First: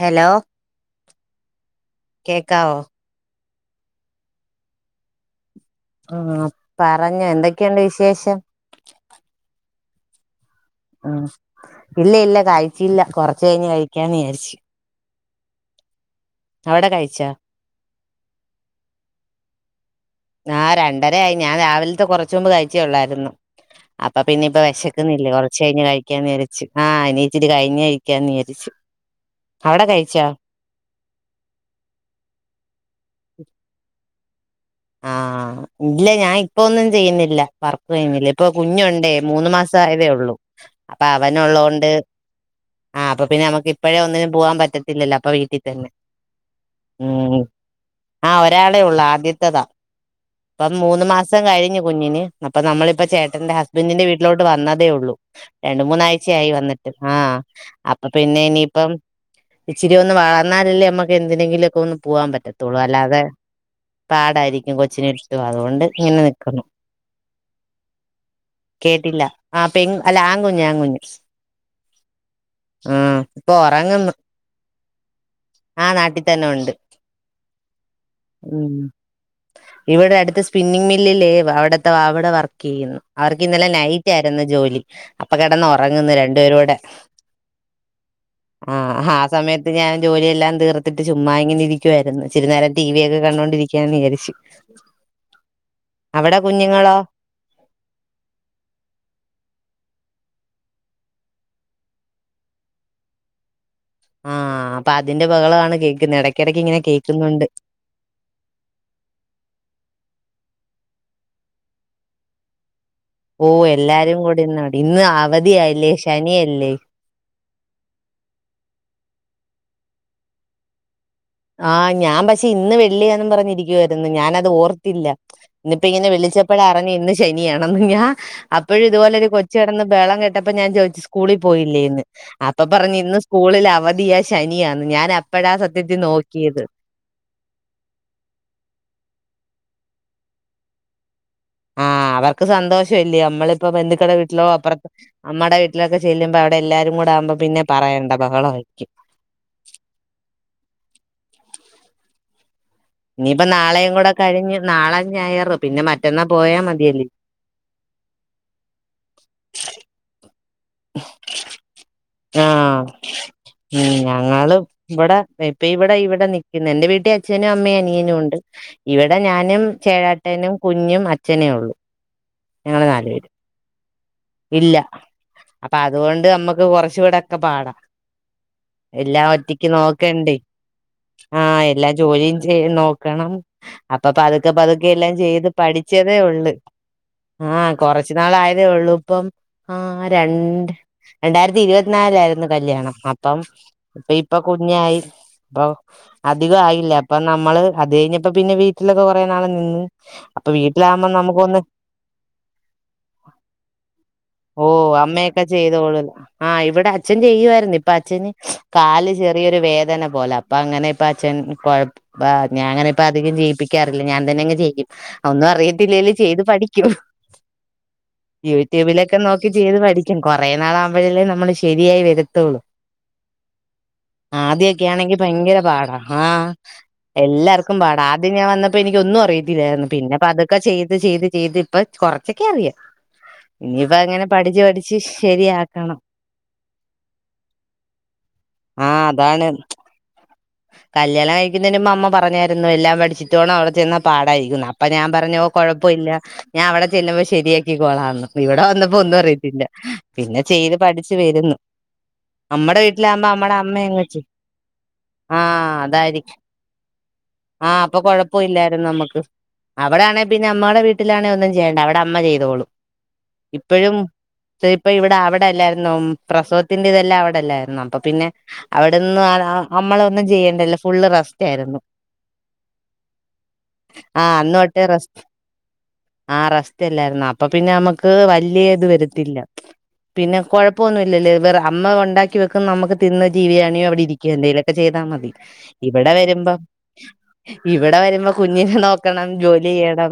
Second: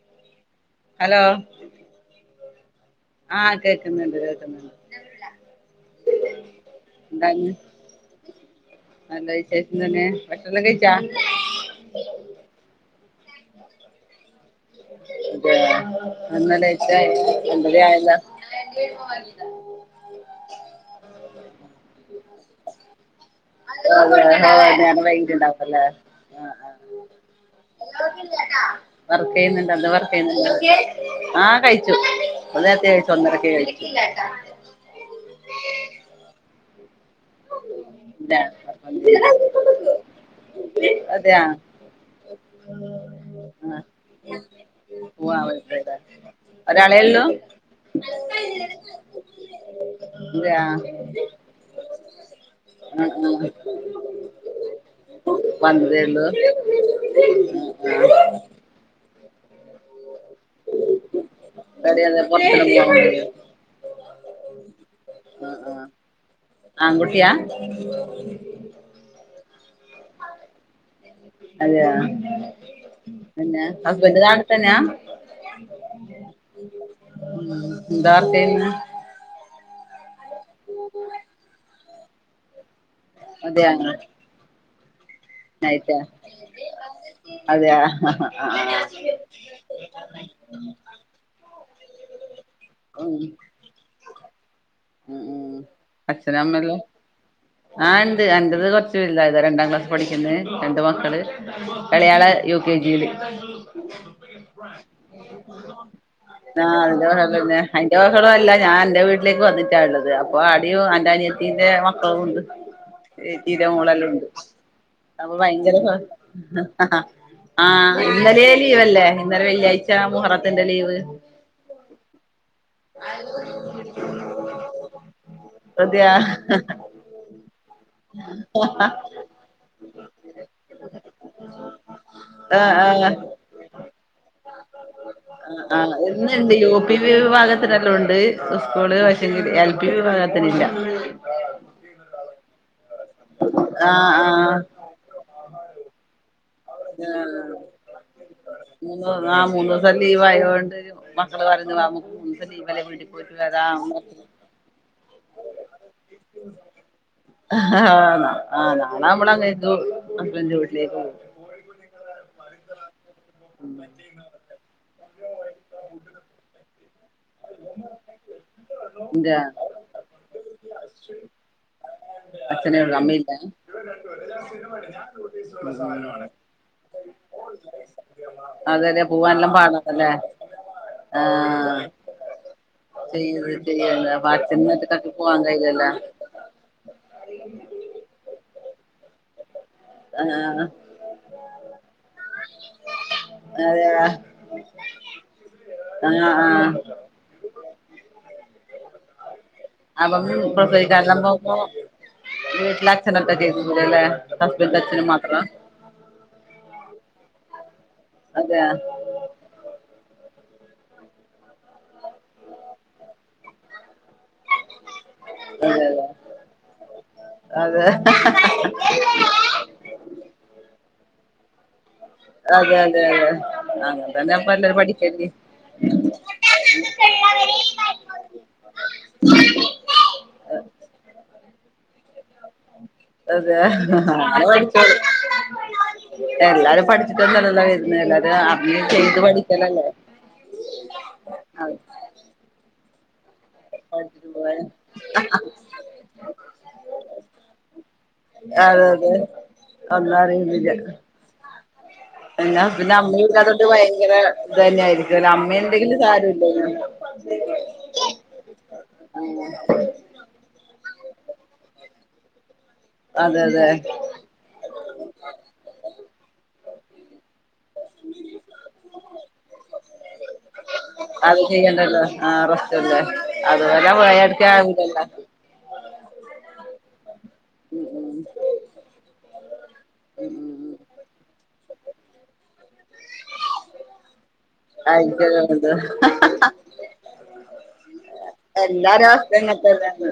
Hello hello കേക്കാവോ? ആഹ് കേക്ക്ന്ന്ണ്ട് കേക്ക്ന്ന്ണ്ട്. ആഹ് പറഞ്ഞ എന്തക്കെണ്ട് വിശേഷം? ന്നല്ല വിശേഷം തന്നെ ഭക്ഷണം കഴി ആഹ് ഇല്ല ഇല്ല കഴ്ചില്ല കൊർച്ച് കഴിഞ്ഞ് കഴിക്കാന്ന് വിചാരിച്ചു. അതെ [inaudible] ല്ലച്ച അവിടെ കഴിച്ചോ രണ്ടര ആയല്ലോ ആഹ് രണ്ടര ആയി ഞാൻ രാവിൽത്ത കൊർച്ച് മുമ്പ് കഴിച്ചേയൊള്ളായിരുന്നു. അപ്പൊ പിന്നെ ഇപ്പ നേരം വെശക്കുന്നില്ല കൊർച്ച് വൈകിട്ടുണ്ടാവുല്ലേ കഴിഞ്ഞ് കഴിക്കാന്ന് ആഹ് വിജരിച്ചു ആഹ് ഇനീച്ചിരി കഴിഞ്ഞ് കഴിക്കാന്ന് വിജരിച്ചു. വർക്കെയ്യുന്ന്ണ്ട് അത് വർക്ക്യ്യുന്നുണ്ട്. ആഹ് കഴിച്ചു ന്നേരത്തെ കഴിച്ചു ഒന്നരക്കെ കഴിച്ചു. ആഹ് ഇല്ല ഞാൻ ഇപ്പ ഒന്നും ചെയ്യുന്നില്ല. പർപ്പെ കഴിഞ്ഞില്ലേ ഇല്ല ഇപ്പൊ കുഞ്ഞുണ്ടേ മൂന്ന് മാസം ആയതേ ഒള്ളൂ അപ്പാ അതെയാ അവനുള്ളൊണ്ട് ആഹ് അപ്പപ്പിന്നെ ഞമ്മക്ക് ആഹ് ഇപ്പഴേ ഒന്നിനും പോവാൻ പറ്റത്തില്ലല്ലോ അപ്പൊ വീട്ടിതന്നെ. ഒരാളെ ഉള്ളൂ ഉം ആ ഒരാളേ ഉള്ളു ആദ്യത്തേതാ അതെയാ ഇപ്പം മൂന്ന് ആഹ് മാസം കഴിഞ്ഞു കുഞ്ഞിന് അപ്പൊ നമ്മളിപ്പൊ ആഹ് ചേട്ടന്റെ ഹസ്ബൻഡിന്റെ വീട്ടിലോട്ട് വന്നതേ ഉള്ളൂ രണ്ട് വന്നതേ ഉള്ളൂ മൂന്നാഴ്ചയായി വന്നിട്ട് ആഹ് അപ്പൊ പിന്നെ ഇനിയിപ്പം ഇച്ചിരി ഒന്ന് വളർന്നാലല്ലേ നമ്മുക്ക് എന്തിനെങ്കിലുക്കെ ഒന്ന് പെരേന്ന് പോവാാൻ പറ്റത്തുള്ളൂ അല്ലാതെ പൊറത്തൊന്നും പാടായിരിക്കും കൊച്ചിനിട്ടിട്ട് പോവാൻ മടിയാ ആഹ് അതുകൊണ്ട് ആഹ് ഇങ്ങനെ നിക്കുന്നു ആൺകുട്ടിയാ കേട്ടില്ല ആ പെൺ അല്ല ആൺകുഞ്ഞ് ആൺകുഞ്ഞ് അതേ യാ ആഹ് ഇപ്പൊ പിന്നെ ഉറങ്ങുന്നു ഹസ്ബൻഡ് നാട്ടി തന്നെയാ ആ നാട്ടിൽ തന്നെ ഉണ്ട് ഉം ഉം [unintelligible] ഇവിടെ അടുത്ത സ്പിന്നിങ് മില്ലില് അവിടുത്തെ അവിടെ വർക്ക് ചെയ്യുന്നു അവർക്ക് ഇന്നലെ അതെയോ നൈറ്റ് ആയി രുന്നു ജോലി അപ്പൊ കിടന്ന് നൈറ്റാ ഉറങ്ങുന്നു രണ്ടുപേരുടെ അതെയോ ആഹ് ആഹ് ആ സമയത്ത് ഞാൻ ജോലിയെല്ലാം തീർത്തിട്ട് ചുമ്മാങ്ങിനിരിക്കും വായിരുന്നു ഇച്ചിരി നേരം ടി വി ഉം ഒക്കെ കണ്ടോണ്ടിരിക്ക ക്കാ ന്ന് വിചാരിച്ചു ഉം ഉം അവിടെ അച്ഛനും അമ്മയെല്ലാം കുഞ്ഞുങ്ങളോ ആഹ് ണ്ട് എന്റത് കൊറച് വലുതായതാ രണ്ടാം ക്ലാസ് പഠിക്കുന്ന് രണ്ട് മക്കള് എളയാള് യു കെ ജിയി ല് ആ അപ്പ അതിന്റെ ബഹളാണ് കേക്ക്ന്നെ എടക്കെടയ്ക്കങ്ങനെ കേക്കുന്നുണ്ട്. അയ്ന്റെ ബഹളും അല്ല ഞാൻ അന്റെ വീട്ടിലേക്ക് വന്നിട്ടാള്ളത് അപ്പൊ ആടിം അന്റെ അനിയത്തിന്റെ മക്കളുണ്ട്. ഓ ഏച്ചീടെമോളല്ലേ എല്ലാരും ഒള്ളൂ കൂടി ഇന്നാടി ഇന്ന് അപ്പൊ ഭയങ്കര അവധിയായില്ലേ സൗ ശനിയല്ലേ ആ ഇന്നലെ ലീവല്ലേ ഇന്നലെ വെള്ളിയാഴ്ച മുഹറത്തിന്റെ ലീവ്. ആ ഞാൻ പക്ഷെ ഇന്ന് വെള്ളിയാന്നും പറഞ്ഞിരിക്കുവായിരുന്നു ഞാനത് ഓർത്തില്ല. ന്ന്ട്ട് അതെയാ യ്യിന്നെപ്പ വിളിച്ചപ്പഴാ അറിഞ്ഞി ഇന്ന് ശനിയാണെന്ന് ഞാ അപ്പോഴും ഇതുപോലെ ഒര് കൊച് കെടന്ന് ബഹളം കേട്ടപ്പോ ഞാൻ ചോയ്ച്ചു സ്കൂളിൽ പോയില്ലേന്ന്? അപ്പ ആഹ് പറഞ് ആഹ് ഇന്ന് സ്കൂളിൽ അവധിയാ ശനിയാന്ന് ഞാൻ അപ്പഴാ സത്യത്തിൽ നോക്കി ണ്ട് യു, പി വിഭാഗത്തിനല്ലാംണ്ട് സ്കൂള് പക്ഷെങ്കില് എൽ, പി വിഭാഗത്തിനില്ല. [inaudible] ആ അവർക്ക് സന്തോഷല്ലേ നമ്മളിപ്പ ആഹ് ബന്ധുക്കടെ വീട്ടിലോ ആഹ് അപ്പറതെ അമ്മടെ വീട്ടി ലൊക്കെ ചെല്ലുമ്പോ അവിടെ എല്ലാരും കൂടെ ആകുമ്പോ പിന്നെ പറയണ്ട ബഹളായിരിക്കും. ആഹ് മൂന്നൂസം ലീവായോണ്ട് മക്കള് പറഞ് നമ്ക്ക് മൂന്ന് ദിവസം ലീവല്ലേ വീട്ടി ഇനിയിപ്പ നാളെയും കൂടെ കഴിഞ്ഞ് നാളെ ഞായറ് പിന്നെ മറ്റന്നാ പോയാ മതിയല്ലേ. ആഹ് ഹ് [unintelligible] ഹസ്ബൻഡിന്റെ വീട്ടിലേക്ക് പോവും. [inaudible] ആഹ് ഉം ഞങ്ങള് ഇവിടെ ഇപ്പ ഇവിടെ ഇവിടെ നിക്ക്ന്നെ എന്റെ വീട്ടി അച്ഛനും അമ്മയും അനിയനും ഉണ്ട് ഇവിടെ എന്റെ ഞാനും ചേട്ടനും കുഞ്ഞും അച്ഛനേ ഒള്ളൂ. അച്ഛനേയൊള്ളൂ അമ്മയില്ലേ? ഇല്ല അപ്പ അതുകൊണ്ട് നമ്മുക്ക് കുറച്ചൂടൊക്കെ പാടാ അതല്ലേ എല്ലാം പോവാനെല്ലാം ഒറ്റക്ക് പാടാണല്ലേ നോക്കണ്ടേ ആ ആഹ് എല്ലാ ജോലിയും ചെയന്നോ ക്കണം ചെയ്ത് ചെയ്യല്ല അപ്പൊ പതുക്കെ അച്ഛനും പതുക്കെ ഒറ്റക്കൊക്കെ എല്ലാം പോവാൻ ചെയ്ത് കഴിയില്ലല്ലോ പഠിച്ചതേ ഒള്ള്. ആഹ് കൊറച്ച് നാളായതേ ഒള്ളൂപ്പം. ആഹ് ആഹ് രണ്ട് രണ്ടായിരത്തി ഇരുപത്തിനാലിലായിരുന്നു കല്യാണം അപ്പം അതെ ഇപ്പ ആഹ് ഇപ്പ കുഞ്ഞായി. പ്പൊ ആഹ് അധികായില്ല അപ്പൊ നമ്മള് അത് കഴിഞ്ഞപ്പോ പിന്നെ വീട്ടിലൊക്കെ കുറേ നാള് നിന്ന്. അപ്പം അപ്പൊ വീട്ടിലാകുമ്പോ പ്രസവിച്ചട്ന്നപ്പോംമ്പോ നമുക്കൊന്ന് വീട്ടിലച്ചനൊറ്റക്കേക്കു ലേ? ഓ അമ്മയൊക്കെ ചെയ്തോളൂല്ലോ ആ ഇവിടെ അച്ഛൻ ചെയ്യുവാര്ന്ന്. പ്പൊ അച്ഛന് അതെ അതെ കാല് ചെറിയൊരു വേദനാം. പോലെ അപ്പൊ അങ്ങനെപ്പൊ അച്ഛൻ കൊയപ്പ ഞാ അങ്ങനെപ്പ അധികം ജയിപ്പിക്കാറില്ല ഞാൻ തന്നെ അങ്ങ് ചെയ് ഒന്നും അതെ അറിയത്തില്ലേലും ചെയ്ത് പഠിക്കും. അതെ ആഹ് ഹാ. യൂട്യൂബിലൊക്കെ നോക്കി ചെയ്ത് പഠിക്കും കുറെേ നാളാവുമ്പഴല്ലേ നമ്മള് ശരിയായി വര് അതെ ട്ടൊള്ളൂ അതെ അതെ അങ്ങനെ തന്നെ ഇപ്പ എല്ലാരും ആദ്യൊക്കാണെങ്കി പഠിക്കല് ഭയങ്കര പാടാ ആ. എല്ലാർക്കും പാട ആദ്യം ഞാൻ വന്നപ്പോ എനിക്ക് ഒന്നും അറിയത്തില്ലായിരുന്നു പിന്നെപ്പ പ തുക്കെ ചെയ്ത് ചെയ്ത് ചെയ്ത്. പ്പൊ കൊർച്ചൊക്കെ അറിയാ. അതെ അത് പഠിച്ചോള്ളും ശരിയാക്കണം എല്ലാരും പഠി ച്ചല്ല വര്ന്നെ അല്ലാതെ അർഞ്ഞ് ആ ചെയ്ത് അതാണ് പഠിക്കലല്ലേ. കല്യാണം അതെ കഴിക്കുന്നേന്റെമ്മ അമ്മ പറഞ്ഞാര്ന്നു എല്ലാം പഠിച്ചി റ്റോണം അവിടെ ചെന്ന പഠിച്ചിട്ട് പാടായിരിക്കും പോവാന് അപ്പൊ ഞാൻ പറഞ്ഞു കുഴപ്പൊല്ല ഞാൻ അവിടെ ചെല്ലുമ്പോ ശരിയാക്കി കൊളാന്ന്.. ഇവിടെ അതെ വന്നപ്പോ അതെ ഒന്നും അറിയത്തില്ല ഒന്നും പിന്നെ ചെയ്ത് പഠിച്ച് വരുന്നു. പിന്ന നമ്മടെ പിന്നെ അമ്മ വീട്ടിലാകുമ്പോ നമ്മടെ ഇല്ലാതൊണ്ട് അമ്മയങ്ങ് ഭയങ്കര ചെയ്യും ഇത് തന്നെയയിരിക്കുംലേ അമ്മ ഇണ്ടെങ്കി സാരലേനി. ആ അപ്പൊ കൊഴപ്പല്ലായിരുന്നു അ മ്മക്ക് അവടെ ആണെ പിന്നെ അമ്മടെ വീട്ടിലാണേ ഒന്നും ചെയ്യേണ്ട അവിടെ അമ്മ ചെയ്തോളൂ അതെ അതെ ഇപ്പഴും ഇപ്പ ഇപ്പ ഇവിടെ അവിടെല്ലാര്ന്നോ പ്രസവത്തിന്റെ ഇതെല്ലാം അവിടെല്ലാര്ന്നോ. അപ്പൊ പിന്നെ അവിടെന്ന് നമ്മളൊ ഒന്നും ചെയ്യേണ്ടല്ല ഫുള്ള് അത് റെസ്റ്റ് ആയിരുന്നു ചെയ്യണ്ടല്ലോ ആ [unintelligible] അതുപോലെ ആഹ് അന്ന് തൊട്ടേ റെസ്റ്റ് [unintelligible] ആ റസ്റ്റല്ലാര്ന്നോ അപ്പ പിന്നെ അ ഉം മ്മക്ക് ഉം വല്ല്യ ഇത് വരത്തില്ല. ഉം പിന്നെ ഉം കൊഴപ്പൊന്നുമല്ലല്ലോ, വേറെ അമ്മ ഉണ്ടാക്കി വെക്കും നമ്മുക്ക് തിന്ന് ടീവികണോ അവിടെ- ഇരിക്കുക എന്തേല. ചെയ്താൽ മതി ആയിക്കത് ഇവിടെ വരുമ്പോ- ഇവിടെ വരുമ്പോ കുഞ്ഞിനെ എല്ലാര നോക്കണം അവസ്ഥ ജോലി ഇങ്ങനത്തന്നെ ചെയ്യണം. ആഹ.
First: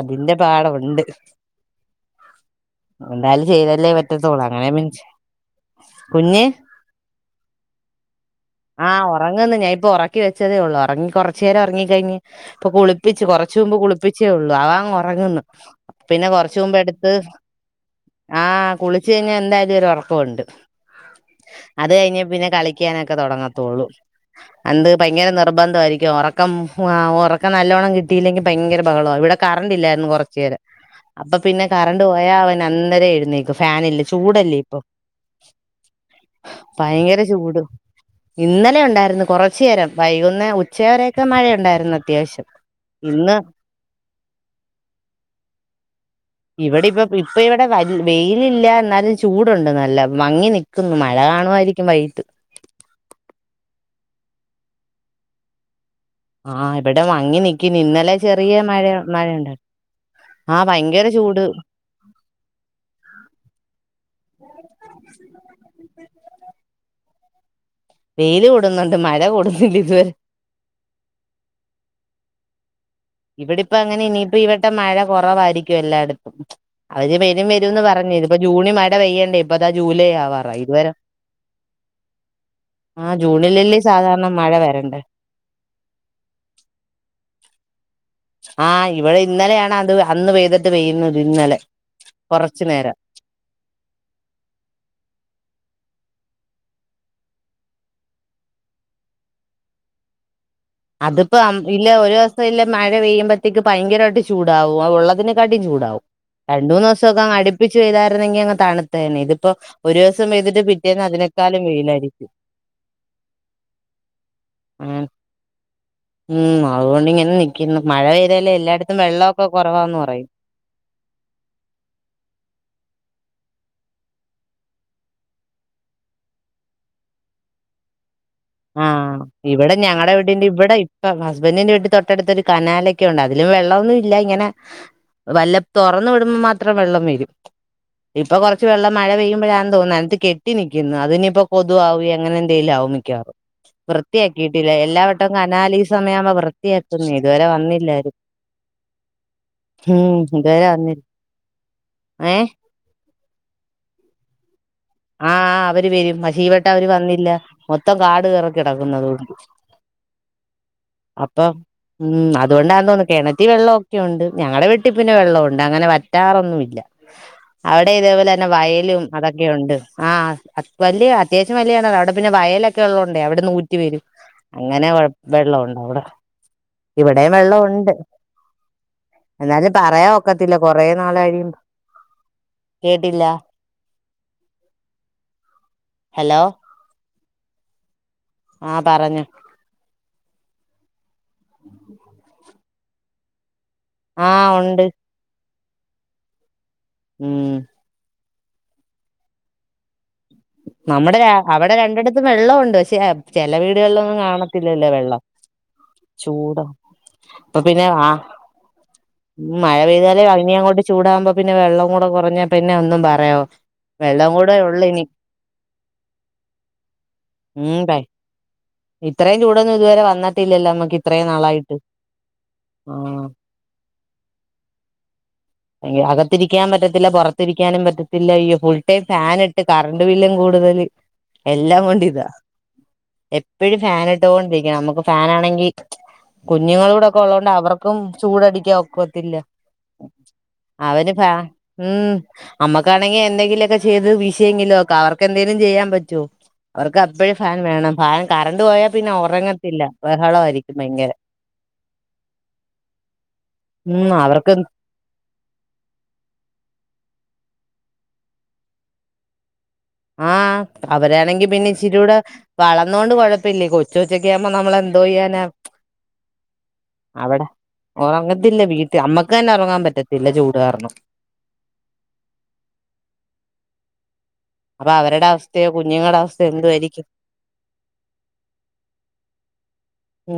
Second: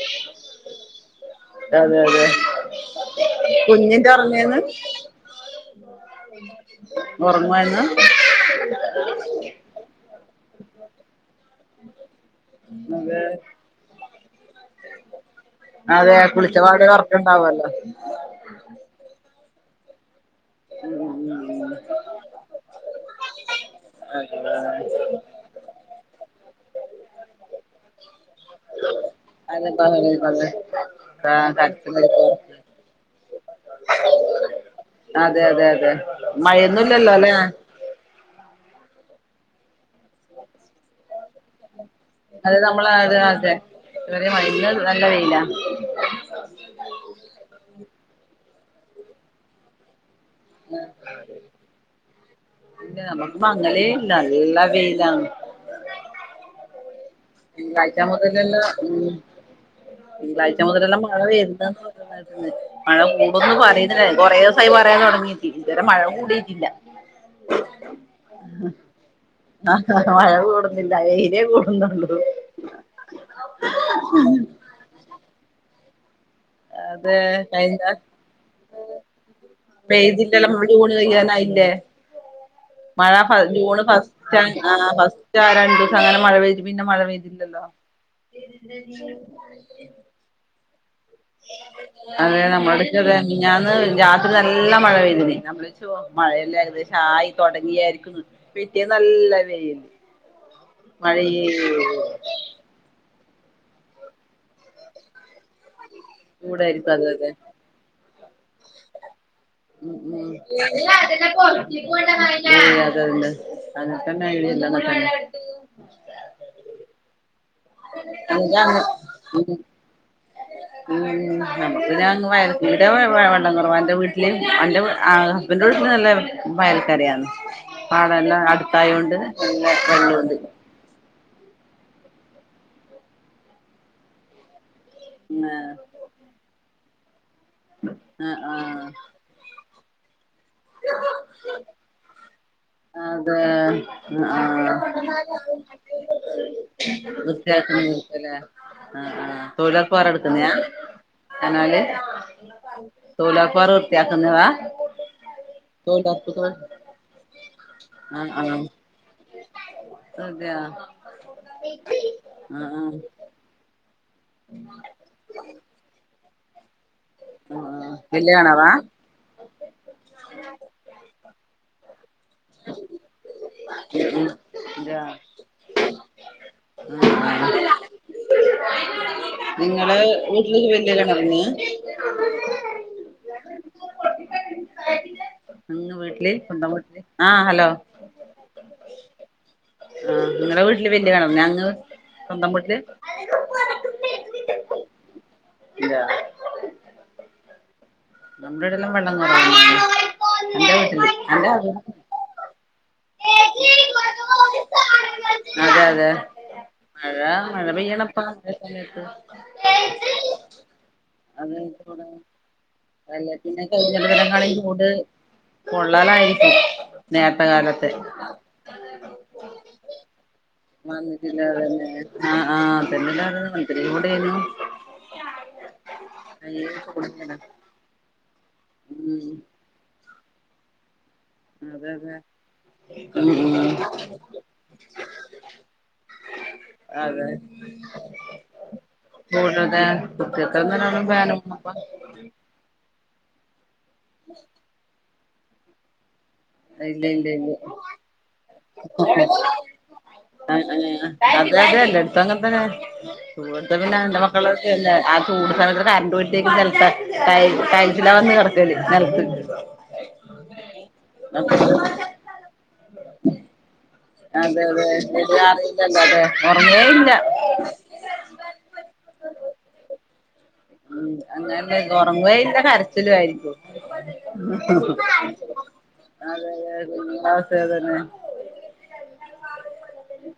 അതിന്റെ പാടുണ്ട് അതെ അതെ എന്തായാലും, ചെയ്തല്ലേ കുഞ്ഞിന്റെ പറ്റത്തോള ഉറങ്ങന്ന് അങ്ങനെ. കുഞ്ഞേ. ഉറങ്ങുവായിരുന്നോ. ആഹ ഉറങ്ങങ്ന്ന്, ഞാൻ ഇപ്പോ ഉറക്കി വെച്ചതേ ഉള്ളൂ ഉറങ്ങി കുറ- ചേരെ ഉറങ്ങിക്ക കഴിഞ്ഞു ഇപ്പോ- കുളിപ്പിച്ച് അതെ കുറച്ച മുമ്പ് കുളിപ്പിച്ചേ- ഉള്ളു അവങ് ഉറങ്ങുന്നു. അതെ പിന്നെ കുളിച്ച പാല- കുറച്ചുണ്ടാവല്ലോ. ആഹ് കുളിച്ച് കഴിഞ്ഞാൽ- എന്തായാലും ഒരു ഉറക്കമുണ്ട്. ഉം ഉം. അത് കഴിഞ്ഞ പിന്നെ- കളിക്കാനൊക്കെ തുടങ്ങത്തുള്ളൂ. അതെ എന്ത് ഭയങ്കര നിർബന്ധമായിരിക്കും ഉറക്കം, ഉറക്കം നല്ലോണം- കിട്ടിയില്ലെങ്കിൽ ഭയങ്കര ബഹളമാണ് ഇവിടെ. റല്ലായിരുന്നു അതെ കൊറച്ചേര് അപ്പോ പിന്നെ കറണ്ട് പോയാൽ അവന് അന്നേരം എഴുന്നേക്കും. ഫാനല്ലേ ചൂടല്ലേ ഇപ്പോ അതെ അതെ അതെ മഴയൊന്നുംല്ലല്ലോ ഭയങ്കര അല്ലെ ചൂട്. ഇന്നലെ ഉണ്ടായിരുന്നു കൊറച്ച് ച്യേരം വൈകുന്നേ ഉച്ച വരൊക്കെ, മഴയ ഉണ്ടായിരുന്നു അത്യാവശ്യം ഇന്ന്. ചറ മന്ന് നല്ല വെയില. ഇവിടെ ഇപ്പ, ഇപ്പ ഇവിടെ വ വെയിലില്ല എന്നാലും, ചൂടുണ്ട് നല്ല മങ്ങി നി- ക്കുന്നു, മഴ കാണുമായിരിക്കും വൈകട്ട്. ഇല്ല നമുക്ക് മങ്ങളേ ഇല്ല, അല്ല, നല്ല വെയിലാണ്. ആഹ് ഇവിടെ മങ്ങി നിക്കി, തിങ്കളാഴ്ച ഇന്നലെ ചെറിയ മുതലെല്ലാം മഴ, ഉം മഴയുണ്ട്. തിങ്കളാഴ്ച മുതലെല്ലാം മഴ- വരുന്നന്ന് പറഞ്ഞായിരുന്നു. മഴ കൂടുംന്ന് പറയുന്നില്ല കുറെ- ദിവസമായി പറയാൻ തുടങ്ങീട്ട്. ഇതുവരെ മഴ കൂടിട്ടില്ല. വെയില് കൂടുന്നുണ്ട് മഴ കൂടുന്നില്ല ഇതുവരെ. [unintelligible] വയില കൂടുന്നുള്ളു. ഇവിടെപ്പ അങ്ങനെ ഇനി ഇപ്പ- ഇവിടെ മഴ കുറവായിരിക്കും എല്ലായിടത്തും. അവര് അതെ വെരും കഴിഞ്ഞ വരുംന്ന് പറഞ്ഞഞ്, ഇതി ഇപ്പ ജൂണി മഴ പെയ്യേണ്ടേ, ഇപ്പതാ ജൂലൈ പെയ്തില്ലല്ലോ ആവാറാ ജൂണ് ഇതുവരെ- കഴിയാനായില്ലേ ആ മഴ ജൂണിലല്ലേ ജൂണ് സാധാരണ മഴ ഫസ്റ്റ്, വരണ്ടേ ഫസ്റ്റ് ആ രണ്ടു ദിവസം അങ്ങനെ മഴ പെയ്ത്. പിന്നെ മഴ പെയ്തില്ലല്ലോ? ആഹാ ഇവിടെ ഇന്നലെയാണ് അത്, അന്ന് പെയ്തിട്ട് പെയ്യുന്നത് ഇന്നലെ കൊറച്ചു നേരം. മിഞന്ന് രാത്രി നല്ല മഴ പെയ്തിരുന്നു. മഴയല്ലാം ഏകദേശം ആയി- തുടങ്ങിയായിരിക്കുന്നു പെറ്റിയ നല്ല വന്ന്. അത് പ്പോ അം ഇല്ലേ ഒരു, [unintelligible] ഇല്ല. മഴ പെയ്യുമ്പത്തേക്ക് ഭയങ്കരായിട്ട് ചൂടാവും, ആഹാ ഉള്ളതിനെക്കാട്ടും ചൂടാവും, രണ്ടൂന്ന് ചൂടായിരിക്കും ദിവസംക്കെ ങ്ങനെ അടി- പ്പിച്ച് ചെയ്താന്നെങ്കിൽ അങ് തണു- എല്ലാ അതിലൊക്കെ അതിനെക്കാളും ഒതുകിക്കോ ന്റെ വെയിലായിരിക്കും സാഹിനാ. അഅങ്ങനെതന്നെ ഐഡിയ ഇല്ലാന്നാ ആ തോ- ഉം അതുകൊണ്ടങ്ങനെ നിക്കുന്നു. മഴ പെയ്താലെ അങ്ങ് എല്ലായിടത്തും, ഉം വെള്ളൊക്കെ കുറവാന്ന് പറയും. ഉം നമുക്ക്‌ പിന്നെ അങ്ങ് വയറിന്റെ- ഇവിടെ വെള്ളം കുറവാ, അൻ്റെ വീട്ടില് അന്റെ വീട്ടിൽ, ന്റെ വീട്ടില് നല്ല വയൽക്കരയാണ്, പാടെല്ലാം ഹാ. ആഹ് ഇവിടെ ഞങ്ങളടെ വീടീന്റെ ഇവിടെ, ഇവിടെ- ആ ഹസ്ബൻറിന്റെ വീട്ടില് തൊട്ടടുത്തൊരു കനാലൊക്കെ ഉണ്ട്, അതില് വെള്ളൊന്നും ഇല്ല ഇങ്ങനെ വല്ല തൊറ- [unintelligible] വിടുമ്പോ മാത്രം വെള്ളം വരും, ആഹ് ആഹ് ഇപ്പം കൊറച്ച് വെള്ളം മഴ പെയ്യുമ്പോഴാന്ന് തോനുന്നു അത്. ൽക്കുന്നു അതിനിപ്പോ കൊതു- ആവും അങ്ങനെ എന്തേലും ആവും മിക്കവാറും. ആഹാ ആഹാ വൃത്തിയാക്കിയിട്ടില്ല എല്ലാ വട്ടവും കനാല് ഈ സമയമാകുമ്പോ വൃത്തിയാക്കുന്നു [inaudible] ഇതുവരെ വൃത്തിയാക്കുന്നത് വന്നില്ലാരും അല്ലേ? ആഹാ ആഹാ തൊഴിലൊറപ്പ് പൊലെ ഉം എടുക്കുന്നേ ഇതുവരെ വന്നില്ല കനാല്. ഏഹ് തൊഴിലൊർപാര് വൃത്തിയാക്കുന്നതാ? ആഹ് അവര് വരും, പക്ഷെ തൊഴിലുറപ്പ് ഈവട്ടം അവര് വന്നില്ല. മൊത്തം കാട് കേറികിടക്കുന്നു. അത് കൊണ്ട്- അതെ ആഹ് ആഹ് [inaudible] ആഹാ. കെണറ്റി വെള്ളൊക്കെണ്ട് ഞങ്ങടെ വീട്ടീ പിന്നെ വെള്ളം ഉണ്ട് അങ്ങനെ വറ്റാറൊന്നൂല്ല അവടെ ആ വല്യ ഇതേപോലെന്നെ കിണറാ വയലും. അതൊക്കെ ഉണ്ട് ആഹ് അ-വലിയ അത്യാവശ്യം വലിയ ടവാ അവിടെ പിന്നെ വയ- [unintelligible] ഉള്ളോണ്ടേ അവിട്ന്ന് ഊറ്റി വരും ഉം അങ്ങനെ- അതെയാ വെള്ളം ഉണ്ട് അവിടെ ഇവിടേം വെള്ളം ആ ഉണ്ട്. എന്നാലും നിങ്ങളെ പറയാ ഒക്കത്തില്ല വീട്ടില് കൊറ വല്യ നാളായി കിണറന്നെ ഴിയുമ്പ- കേട്ടില്ല. [unintelligible] ങ് വീട്ടില്. ഹലോ [inaudible] ആഹ് ഹലോ ആഹ് പറഞ്ഞോ ആഹ് ഇങ്ങളെ വീട്ടില് വല്യാ കെണറ് ഞങ്ങള് സ്വന്തം വീട്ടില് ആഹ് ഉണ്ട് ഇല്ല ഉം നമ്മുടെടെല്ലാം വെള്ളം കുറവാ [unintelligible] അന്റെ വീട്ടില് അന്റെ അ വ്ടെ വെള്ളം ഉണ്ട് പക്ഷെ ചെല വീടുകളിലൊന്നും കാണത്തില്ലല്ലോ വെള്ളം അതെ അതെ ചൂടൊ മഴ അപ്പൊ മഴ പിന്നെ പെയ്യണപ്പ ആഹ് മഴ സമയത്ത് ഉം മഴ പെയ്താല് ഇനിയങ്ങോട്ട് ചൂടാവകുമ്പോ പിന്നെ അത് വെള്ളം ചൂട കൂടെ കുറഞ്ഞാ പിന്നെ ഒന്നും പറയൊ വെള്ളത്തിന് വെള്ളം കഴിഞ്ഞടവരക്കാളും കൂടെ ഉള്ളൂ ചൂട് ഇനി പൊള്ളലായിരിക്കും നേരത്തെ ഉം കാലത്തെ [unintelligible] ഇത്രയും ചൂടൊന്നും ഇതുവരെ വന്നിട്ടില്ലല്ലോ നമ്മുക്ക് ഇത്രയും വന്നിട്ടില്ല നാളായിട്ട് അതെന്നെ ആ ആ പിന്ന ആഹ് [unintelligible] ഇത്രയും കൂടെയ്നു അയ്യോ അകത്തിരിക്കാൻ പറ്റത്തില്ല പുറത്തിരിക്കാനും പറ്റത്തില്ല ഈ ഫുൾ ടൈം ഉം ഫാന് കറണ്ട് ബില്ലും കൂടുതല് എല്ലാം അതെ കൊണ്ടും അതെ ഇതാ ഉം ഉം എപ്പഴും ഫാന് ഇട്ടോണ്ടിരിക്കണം നമുക്ക് ഫാനാണെങ്കി കുഞ്ഞുങ്ങളൂടെ ക്കെ അതെ ഉള്ളത് കൊണ്ട് അവർക്കും ചൂടടിക്കാൻ ഒക്കത്തില്ല. ആഹ് [unintelligible] അവര് ഫാ ഉം അമ്മക്കാണെങ്കി എന്തെങ്കിലുക്കെ ചെയ്ത് വീ ശിയെങ്കിലൊക്കെ ആവാ അവർക്ക്എന്തങ്കിലും ചെയ്യാൻ പറ്റോ. അവർക്ക് ഇല്ല ഇല്ല അപ്പഴും ഫാൻ വേണം ഫാൻ കറണ്ട് പോയാൽ പിന്നെ ഇല്ല ഒറങ്ങത്തില്ല അതെ ബഹളായിരിക്കും ഭയങ്കര അതെ അതെയതെ എല്ലാടത്തും അങ്ങനെ തന്നെ ഇവുടുത്തെ പിന്നെ ഉം എന്റെ മക്കള് അവർക്ക് പിന്നെ അ ചൂട് സമയത്തൊക്കെ കറണ്ട് പോയിട്ടേ കുട്ടി നെലത്തെ ടൈൽസ് -ടൈൽസിലാ വന്ന് കെടക്കല് നെൽത്ത്. ആഹ് അവരാണെങ്കി പിന്നെ ഇച്ചിരൂടെ വളർന്നോൊണ്ട് കൊഴപ്പല്ലേ കൊ ചോച്ചക്ക ആമ്പോ അതെ അതെ നമ്മളെന്തോ ഇത് ചെയ്യാന അറിയില്ലല്ലോ അതെ ഉറങ്ങേ ഇല്ല അവിടെ? ഉറങ്ങത്തില്ല വീട്ടിൽ അമ്മക്ക് തന്നെ ഉറങ്ങാൻ പറ്റത്തില്ല ചൂടുകാരണം ഉം അങ്ങനെ ഒറങ്ങേല്ല കരച്ചിലും ആയിരിക്കും. അപ്പൊ അവരുടെ അവസ്ഥയോ കുഞ്ഞുങ്ങടെ അതെ അവസ്ഥയോന്തൊ അതെ ആയിരിക്കും? കുഞ്ഞുങ്ങളെ അവസ്ഥ അത് തന്നെ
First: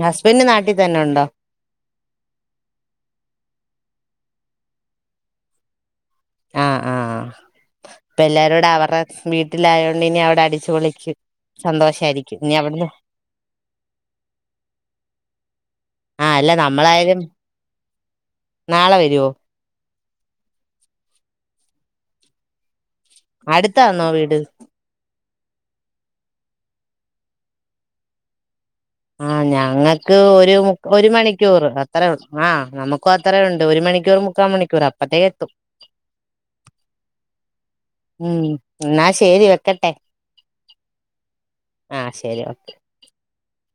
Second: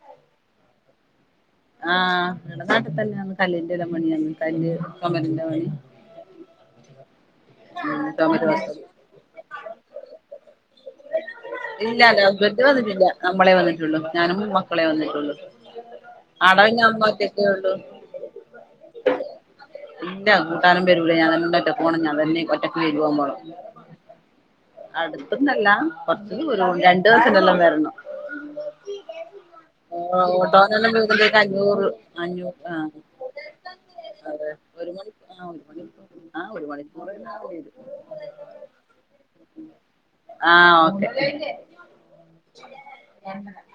ഹസ്ബന്റ് നാട്ടി തന്നെ ഉണ്ടോ? ആഹ് ഇവിടെ നാട്ടിൽ തന്നെയന്ന് കല്ലന്റെ മണിയന്ന് കല് കലിന്റെ പണി ആഹ് ആഹ് ഉം ചുമര് പ്പഎല്ലാരുംട വെക്കല് അവരുടെ വീട്ടിലായോണ്ട് ഇനി അവിടെ അടിച്ചു പൊളിക്കു ഇല്ല ഹസ്ബന്റ് വന്നിട്ടില്ല നമ്മളെ വന്നിട്ടുള്ളൂ ഞാനും മക്കളെ വന്നിട്ടുള്ളു ആ അല്ല അട പിന്നെ അമ്മ നമ്മളായാലും ഒറ്റക്കെള്ളു നാളെ വരുവോ? ഇല്ല കൂട്ടാനും വരൂല ഞാൻന്നെ ഒറ്റക്കെ പോണം ഞാൻ തന്നെ ഒറ്റ പോണം അടുത്താന്നോ വീട് അടുത്തന്നല്ല കൊറച്ച് ദൂരോണ്ട് രണ്ട് ബസനല്ലാം വരണം. ആഹ് ഞങ്ങക്ക് ഒരു ഓട്ടോന്നെല്ലാം ഒരു വരുമ്പോഴത്തേക്ക് മണിക്കൂർ അഞ്ഞൂറ് അത്ര അഞ്ഞൂറ് ആഹ് ആ നമു മുക്ക ത്രയ ഉണ്ട് ഒരു മണിക്കൂർ മുക്കാ മണിക്കൂർ അപ്പത്തേക്ക് എത്തും. [inaudible] ഉം എന്നാ ശരി വെക്കട്ടെ ആഹ് ഓക്കെ ആ ശരി ഓ [unintelligible]